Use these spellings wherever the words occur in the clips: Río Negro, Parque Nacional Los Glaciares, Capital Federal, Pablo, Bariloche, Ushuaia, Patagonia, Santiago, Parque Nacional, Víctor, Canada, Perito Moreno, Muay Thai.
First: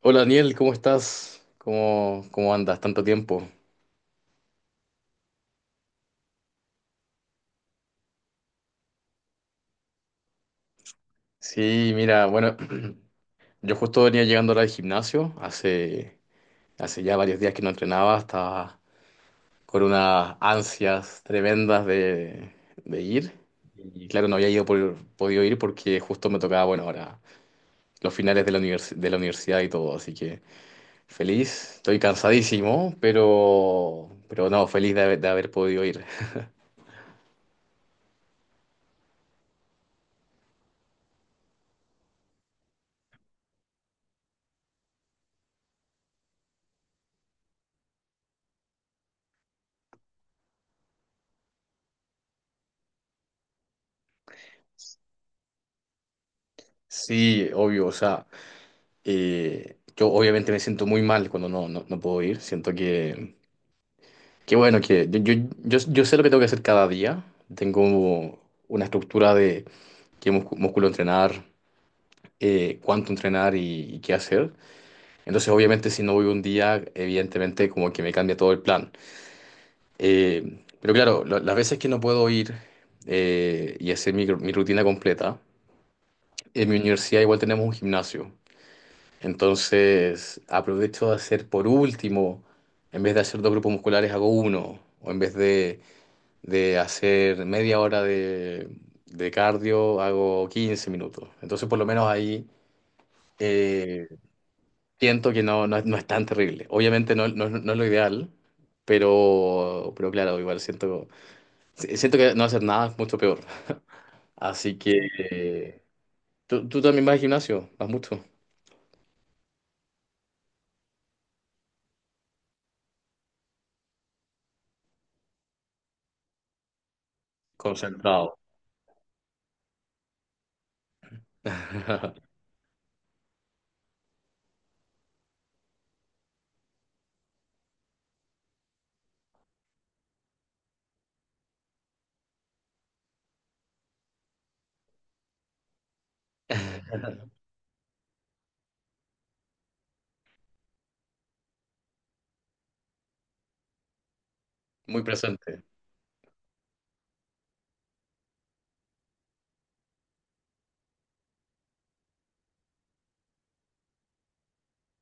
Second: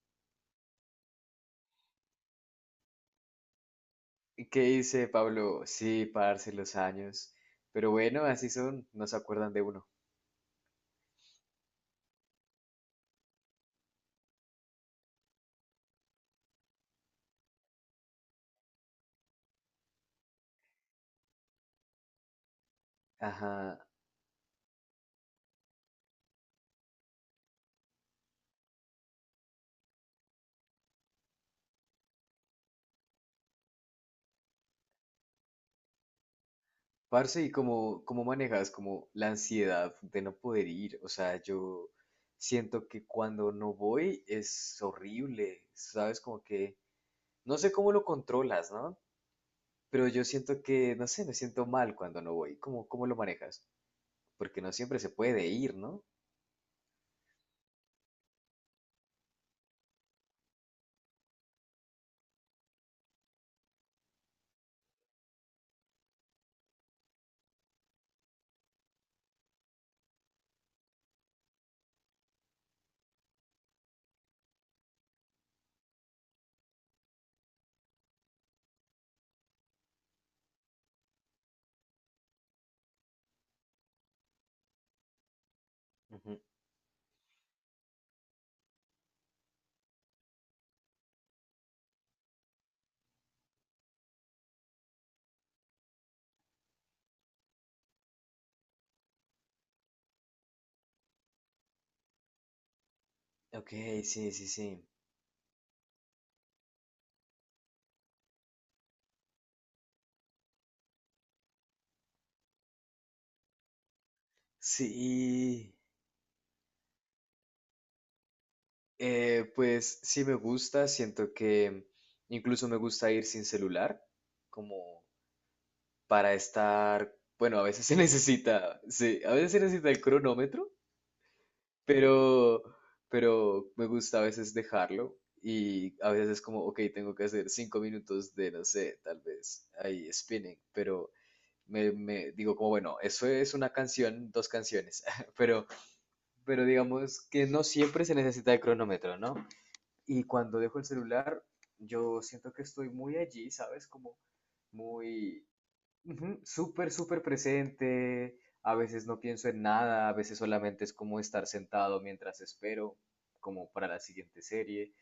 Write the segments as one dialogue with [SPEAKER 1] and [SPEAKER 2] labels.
[SPEAKER 1] Hola Daniel, ¿cómo estás? ¿¿Cómo andas? Tanto tiempo.
[SPEAKER 2] ¿Qué dice Pablo? Sí, parce, los años. Pero bueno, así son, no se acuerdan de uno.
[SPEAKER 1] Sí, mira, bueno, yo justo venía llegando ahora al gimnasio, hace ya varios días que no entrenaba, estaba con unas ansias tremendas de ir.
[SPEAKER 2] Ajá.
[SPEAKER 1] Y claro, no había ido podido ir porque justo me tocaba, bueno, ahora los finales de la de la universidad y todo, así que feliz, estoy cansadísimo, pero no, feliz de haber podido ir.
[SPEAKER 2] Parce, ¿y cómo manejas como la ansiedad de no poder ir? O sea, yo siento que cuando no voy es horrible, ¿sabes? Como que no sé cómo lo controlas, ¿no? Pero yo siento que, no sé, me siento mal cuando no voy. ¿Cómo lo manejas? Porque no siempre se puede ir, ¿no?
[SPEAKER 1] Sí, obvio, o sea. Yo obviamente me siento muy mal cuando no puedo ir. Siento que bueno, que yo sé lo que tengo que hacer cada día. Tengo una estructura de qué músculo entrenar, cuánto entrenar y qué hacer. Entonces, obviamente, si no voy un día, evidentemente como que me cambia todo el plan. Pero claro, las veces que no puedo ir y hacer mi rutina completa,
[SPEAKER 2] Ujú.
[SPEAKER 1] en mi universidad igual tenemos un gimnasio. Entonces, aprovecho de hacer por último, en vez de hacer dos grupos musculares, hago uno. O en vez de hacer media hora de cardio, hago 15 minutos. Entonces, por lo menos ahí
[SPEAKER 2] Ok,
[SPEAKER 1] eh,
[SPEAKER 2] sí, sí, sí.
[SPEAKER 1] siento que no es tan terrible. Obviamente no es lo ideal, pero claro, igual siento, si, siento que no hacer nada es mucho peor. Así que
[SPEAKER 2] Sí.
[SPEAKER 1] eh, tú también vas al gimnasio, vas mucho.
[SPEAKER 2] Pues sí me gusta, siento que incluso me gusta ir sin celular, como para estar, bueno, a veces se
[SPEAKER 1] Concentrado.
[SPEAKER 2] necesita, sí, a veces se necesita el cronómetro, pero, pero me gusta a veces dejarlo. Y a veces es como, ok, tengo que hacer 5 minutos de, no sé, tal vez ahí spinning, pero me digo como, bueno, eso es una canción, dos canciones, pero, pero digamos que no siempre se necesita el cronómetro, ¿no? Y cuando dejo el celular, yo siento que estoy muy allí, ¿sabes? Como
[SPEAKER 1] Muy
[SPEAKER 2] muy,
[SPEAKER 1] presente.
[SPEAKER 2] ujú, súper, súper presente. A veces no pienso en nada, a veces solamente es como estar sentado mientras espero, como para la siguiente serie.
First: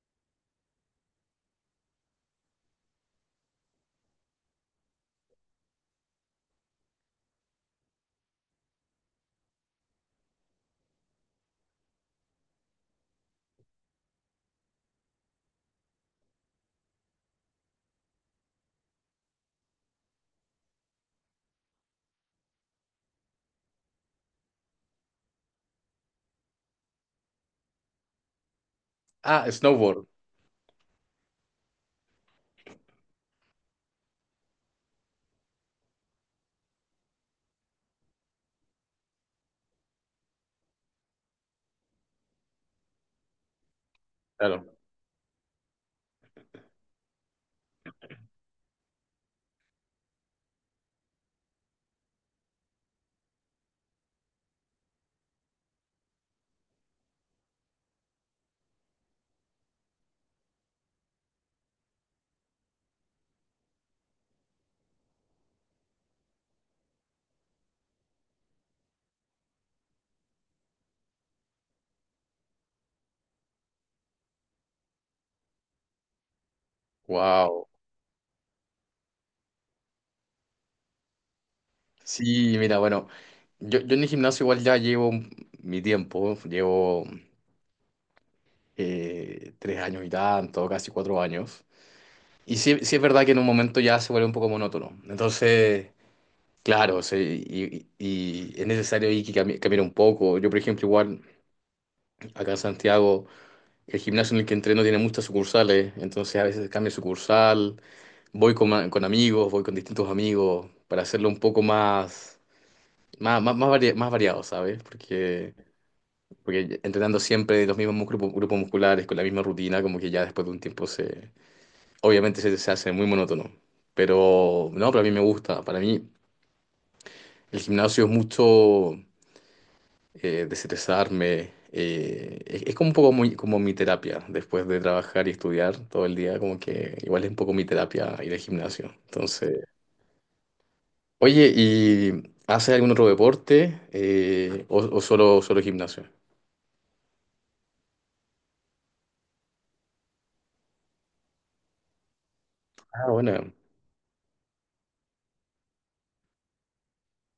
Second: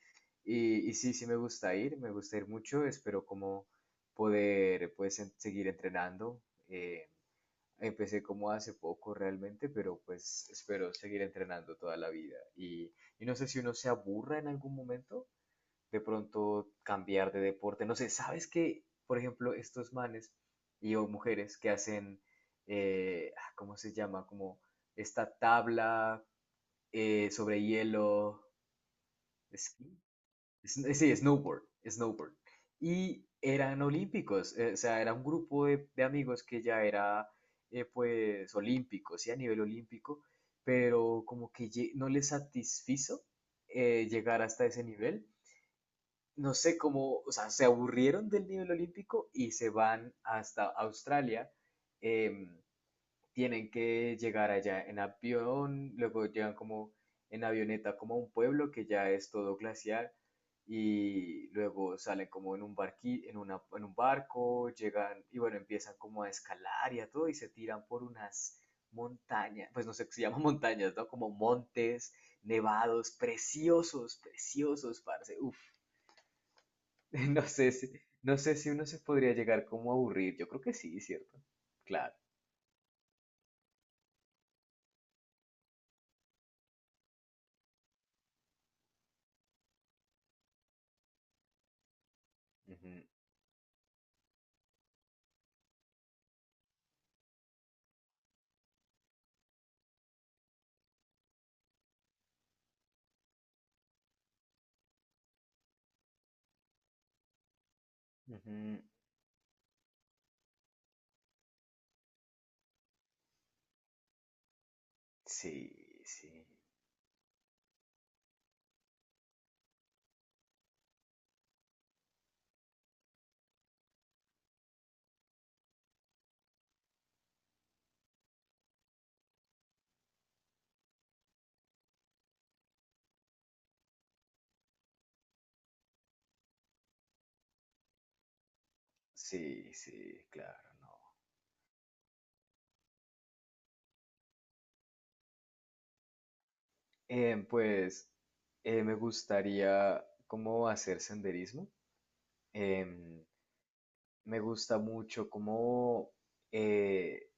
[SPEAKER 2] Y sí, sí me gusta ir mucho, espero como poder pues seguir entrenando. eh, Empecé como hace poco realmente, pero pues espero seguir entrenando toda la vida. Y no sé si uno se aburra en algún momento de pronto cambiar de deporte. No sé, ¿sabes que, por ejemplo, estos manes y o mujeres que hacen, ¿cómo se llama? Como esta tabla sobre hielo,
[SPEAKER 1] Ah,
[SPEAKER 2] esquí,
[SPEAKER 1] snowboard,
[SPEAKER 2] es- sí, snowboard. Y eran olímpicos, o sea, era un grupo de amigos que ya era, pues, olímpicos, sí, a nivel olímpico, pero como que no les satisfizo llegar hasta
[SPEAKER 1] claro.
[SPEAKER 2] ese nivel. No sé cómo, o sea, se aburrieron del nivel olímpico y se van hasta Australia. em, Tienen que llegar allá en avión, luego llegan como en avioneta como a un pueblo que ya es todo glaciar, y luego salen como en un en un barco, llegan y bueno, empiezan como a escalar y a todo y se tiran por unas montañas, pues no sé, qué se llaman montañas, ¿no? Como montes nevados, preciosos, preciosos, parce, uf. No sé
[SPEAKER 1] Wow.
[SPEAKER 2] si, no sé si uno se podría llegar como a aburrir. Yo creo que sí, ¿cierto? Claro.
[SPEAKER 1] Sí, mira, bueno, yo en el gimnasio igual ya llevo mi tiempo, llevo 3 años y tanto, casi 4 años. Y sí,
[SPEAKER 2] Ujú,
[SPEAKER 1] sí es verdad que en un momento ya se vuelve un poco monótono. Entonces, claro, sí, y es necesario ahí que cambiar un poco. Yo, por ejemplo, igual acá en Santiago, el gimnasio en el que entreno tiene muchas sucursales, entonces a veces cambio de sucursal, voy
[SPEAKER 2] ujú.
[SPEAKER 1] con amigos, voy con distintos amigos para hacerlo un poco más. Más variado, ¿sabes? Porque,
[SPEAKER 2] Sí, sí,
[SPEAKER 1] porque entrenando siempre los mismos grupos, grupos musculares con la misma rutina, como que ya después de un tiempo se... Obviamente se hace muy monótono. Pero no, para mí me gusta. Para mí el gimnasio es mucho desestresarme. Es como un poco muy, como mi terapia. Después de trabajar y estudiar todo el día, como que igual es un poco mi terapia ir al gimnasio. Entonces,
[SPEAKER 2] sí, sí, claro, no.
[SPEAKER 1] oye, ¿y haces algún otro deporte? O solo gimnasio?
[SPEAKER 2] Em, pues Me gustaría como hacer senderismo.
[SPEAKER 1] Ah,
[SPEAKER 2] Em,
[SPEAKER 1] bueno.
[SPEAKER 2] Me gusta mucho como eh,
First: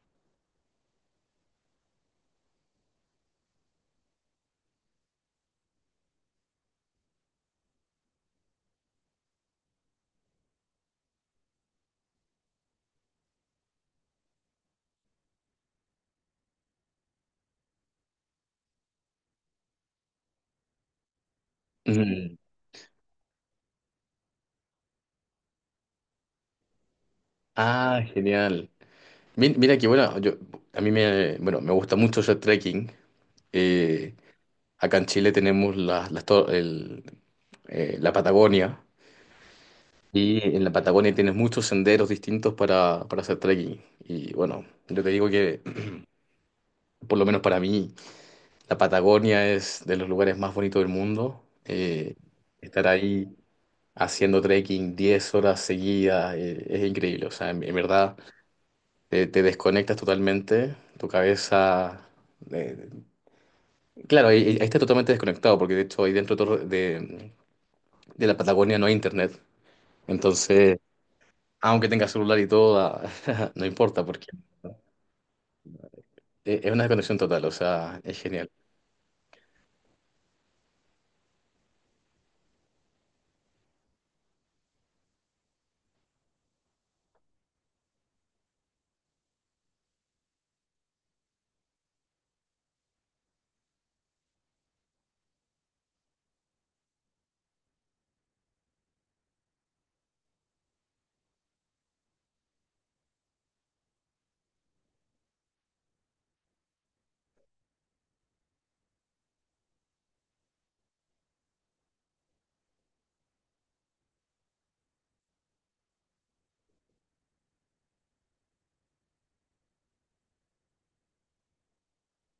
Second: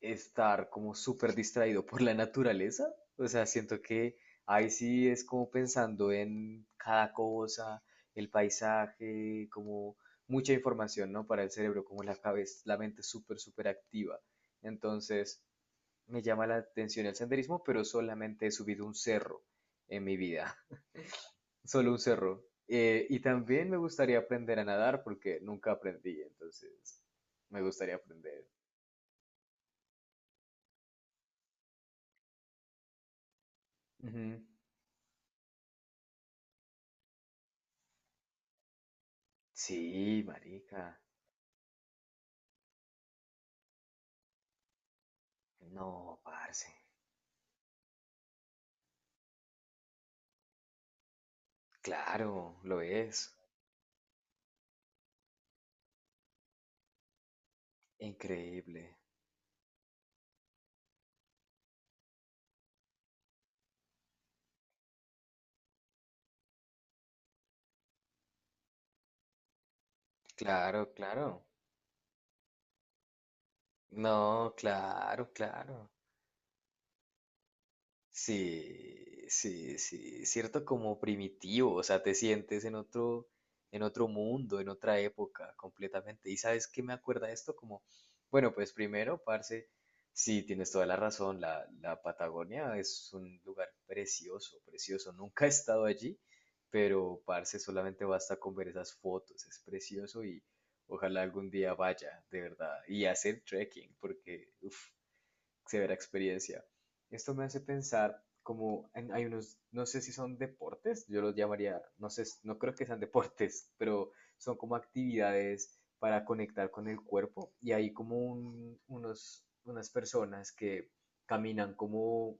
[SPEAKER 2] estar como súper distraído por la naturaleza. O sea, siento que ahí sí es como pensando en cada cosa, el paisaje, como mucha información, ¿no? Para el cerebro, como la cabeza, la mente súper, súper activa. Entonces, me llama la atención el senderismo, pero solamente he subido un cerro en mi vida, solo un
[SPEAKER 1] Mm.
[SPEAKER 2] cerro. Y también me gustaría aprender a nadar porque nunca aprendí, entonces me gustaría
[SPEAKER 1] Ah,
[SPEAKER 2] aprender.
[SPEAKER 1] genial. Mira que bueno, yo, a mí bueno, me gusta mucho hacer trekking. Eh,
[SPEAKER 2] Ujú.
[SPEAKER 1] Acá en Chile tenemos la Patagonia
[SPEAKER 2] Sí,
[SPEAKER 1] y en la
[SPEAKER 2] marica.
[SPEAKER 1] Patagonia tienes muchos senderos distintos para hacer trekking. Y bueno, yo te digo que,
[SPEAKER 2] No, parce.
[SPEAKER 1] por lo menos para mí, la Patagonia es de los lugares más bonitos del mundo.
[SPEAKER 2] Claro, lo
[SPEAKER 1] Estar
[SPEAKER 2] es.
[SPEAKER 1] ahí haciendo trekking 10 horas seguidas es increíble. O sea, en verdad...
[SPEAKER 2] Increíble.
[SPEAKER 1] te desconectas totalmente, tu cabeza... eh, claro, ahí está totalmente desconectado, porque de hecho ahí dentro de, todo- de la Patagonia no hay internet. Entonces,
[SPEAKER 2] Claro, claro.
[SPEAKER 1] aunque tengas celular y todo, ah, no importa, porque
[SPEAKER 2] No, claro, claro.
[SPEAKER 1] es una desconexión total, o sea, es genial.
[SPEAKER 2] Sí, sí, sí, cierto como primitivo, o sea, te sientes en otro mundo, en otra época completamente. ¿Y sabes qué me acuerda esto? Como, bueno, pues primero, parce, sí, tienes toda la razón, la, la Patagonia es un lugar precioso, precioso. Nunca he estado allí, pero parce, solamente basta con ver esas fotos, es precioso y ojalá algún día vaya, de verdad, y hacer trekking, porque, uff, severa experiencia. Esto me hace pensar como hay unos, no sé si son deportes, yo los llamaría, no sé, no creo que sean deportes, pero son como actividades para conectar con el cuerpo y hay como unos, unas personas que caminan como,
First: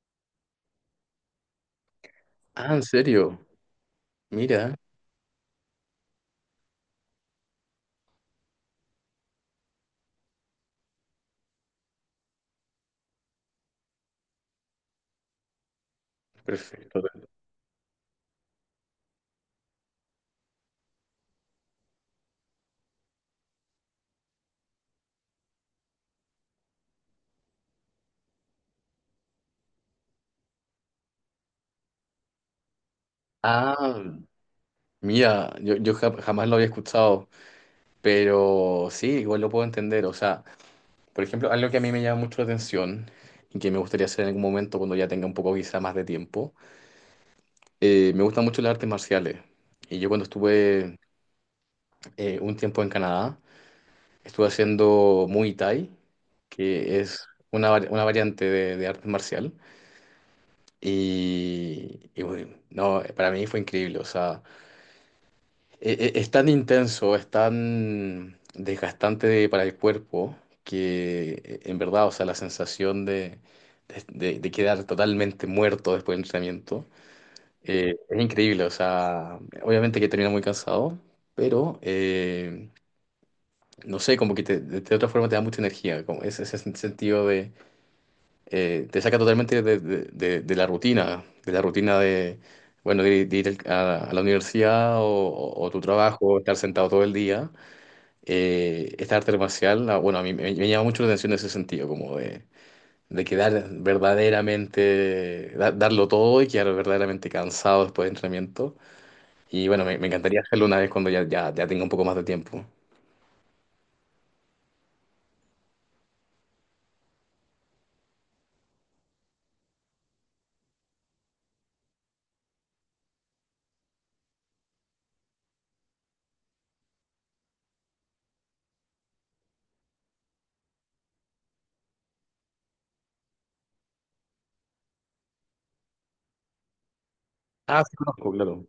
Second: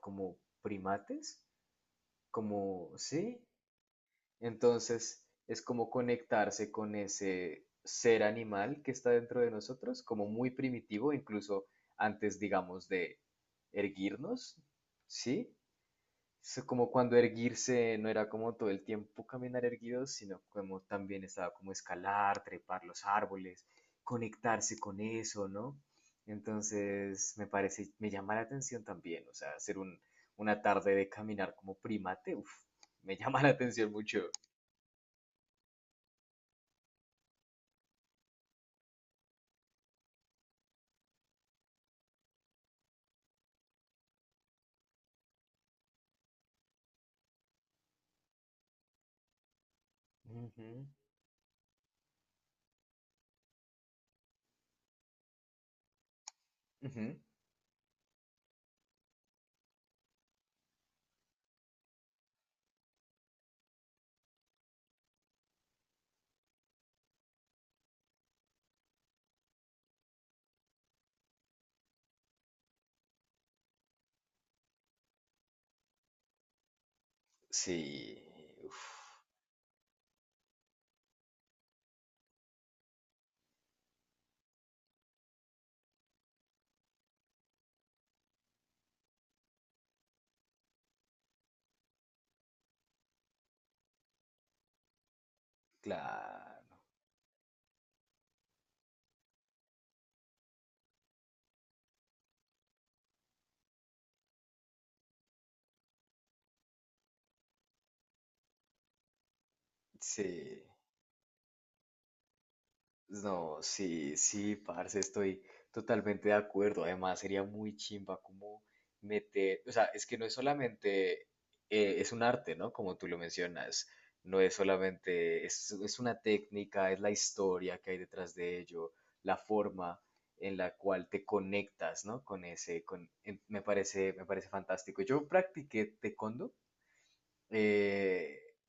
[SPEAKER 2] como primates,
[SPEAKER 1] Ah, ¿en
[SPEAKER 2] como,
[SPEAKER 1] serio?
[SPEAKER 2] sí,
[SPEAKER 1] Mira,
[SPEAKER 2] entonces, es como conectarse con ese ser animal que está dentro de nosotros, como muy primitivo, incluso antes, digamos, de erguirnos, ¿sí? Es como
[SPEAKER 1] perfecto.
[SPEAKER 2] cuando erguirse no era como todo el tiempo caminar erguidos, sino como también estaba como escalar, trepar los árboles, conectarse con eso, ¿no? Entonces, me parece, me llama la atención también, o sea, hacer un, una tarde de caminar como primate, uf, me llama la atención
[SPEAKER 1] Ah,
[SPEAKER 2] mucho.
[SPEAKER 1] mira, yo jamás lo había escuchado, pero sí, igual lo puedo entender, o sea... Por ejemplo, algo que a mí me llama mucho la atención y que me gustaría hacer en algún momento cuando ya tenga un poco quizá más de tiempo, me gustan mucho las artes marciales. Y yo cuando
[SPEAKER 2] Ujú,
[SPEAKER 1] estuve un tiempo en Canadá, estuve haciendo Muay Thai, que
[SPEAKER 2] ujú.
[SPEAKER 1] es una, una variante de arte marcial. Y bueno, no, para mí fue increíble. O sea, es tan intenso, es tan desgastante para el cuerpo que en verdad, o sea, la sensación de- de quedar totalmente muerto después del entrenamiento
[SPEAKER 2] Sí,
[SPEAKER 1] es increíble, o
[SPEAKER 2] uf,
[SPEAKER 1] sea, obviamente que termina muy cansado, pero no sé, como que de otra forma te da mucha energía, como ese sentido de, te saca totalmente de la rutina, de la rutina de... Bueno, de ir a la universidad o tu trabajo, estar
[SPEAKER 2] claro,
[SPEAKER 1] sentado todo el día esta arte marcial, ah, bueno, a mí me llama mucho la atención en ese sentido, como de quedar verdaderamente, darlo todo y quedar verdaderamente cansado después de entrenamiento. Y bueno, me encantaría
[SPEAKER 2] sí,
[SPEAKER 1] hacerlo una vez cuando ya tenga un poco más de tiempo.
[SPEAKER 2] no, sí, sí, parce, estoy totalmente de acuerdo. Además, sería muy chimba como meter, o sea, es que no es solamente, es un arte, ¿no? Como tú lo mencionas, no es solamente, es una técnica, es la historia que hay detrás de ello, la forma en la cual te conectas, ¿no? Con ese, con, me parece fantástico. Yo practiqué taekwondo.
[SPEAKER 1] Ah, sí, conozco,
[SPEAKER 2] Eh,
[SPEAKER 1] claro.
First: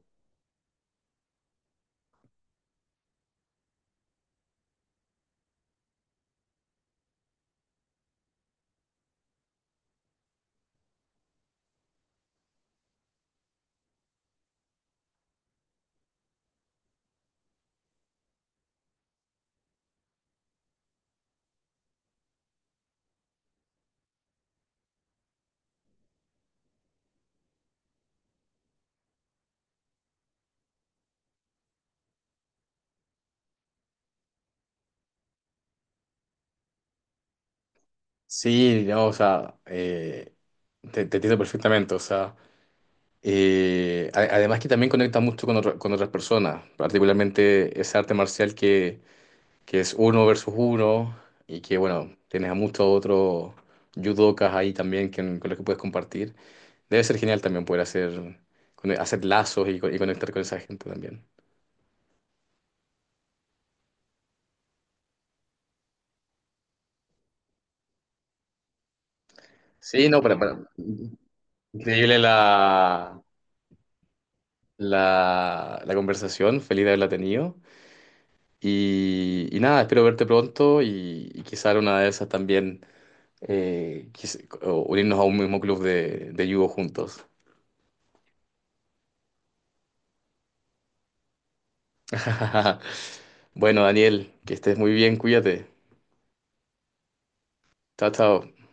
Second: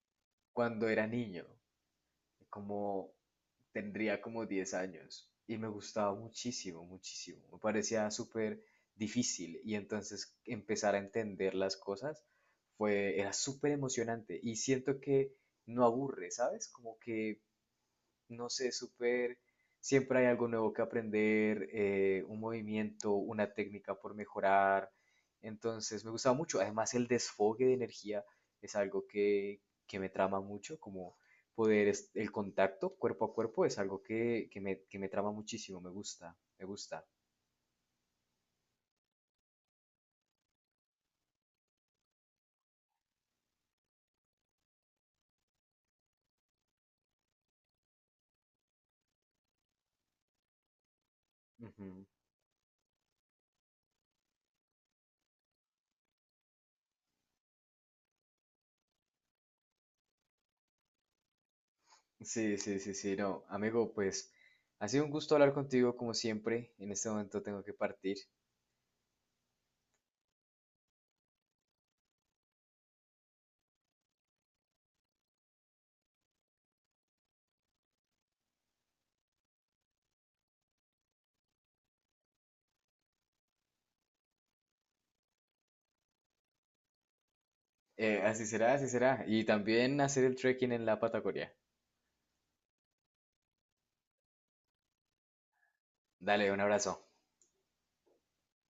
[SPEAKER 2] Cuando era niño, como tendría como 10 años y me gustaba muchísimo, muchísimo. Me parecía súper difícil y entonces empezar a entender las cosas fue, era súper emocionante y siento que no aburre, ¿sabes? Como que no sé, súper, siempre hay algo nuevo que aprender, un movimiento, una técnica por mejorar. Entonces me gustaba mucho. Además, el desfogue de energía es algo que me trama mucho, como poder, el contacto cuerpo a cuerpo es algo que, que me trama muchísimo, me gusta, me gusta.
[SPEAKER 1] Sí, no, o sea, te entiendo perfectamente, o sea, además que también conecta mucho con, con otras personas, particularmente ese arte marcial que es uno versus uno y que,
[SPEAKER 2] Ujú.
[SPEAKER 1] bueno, tienes a muchos otros judokas ahí también con los que puedes compartir. Debe ser genial también poder hacer, hacer lazos y conectar con esa gente también.
[SPEAKER 2] Sí, sí, sí, sí, no, amigo, pues ha sido un gusto hablar contigo como siempre. En este momento tengo que partir.
[SPEAKER 1] Sí, no, increíble la conversación, feliz de haberla tenido. Y nada, espero verte pronto y quizá en una de esas también o unirnos a un mismo club de judo juntos.
[SPEAKER 2] Así será, así será. Y también hacer el trekking en la Patagonia.
[SPEAKER 1] Bueno, Daniel, que estés muy bien, cuídate.
[SPEAKER 2] Dale, un abrazo.
[SPEAKER 1] Chao, chao.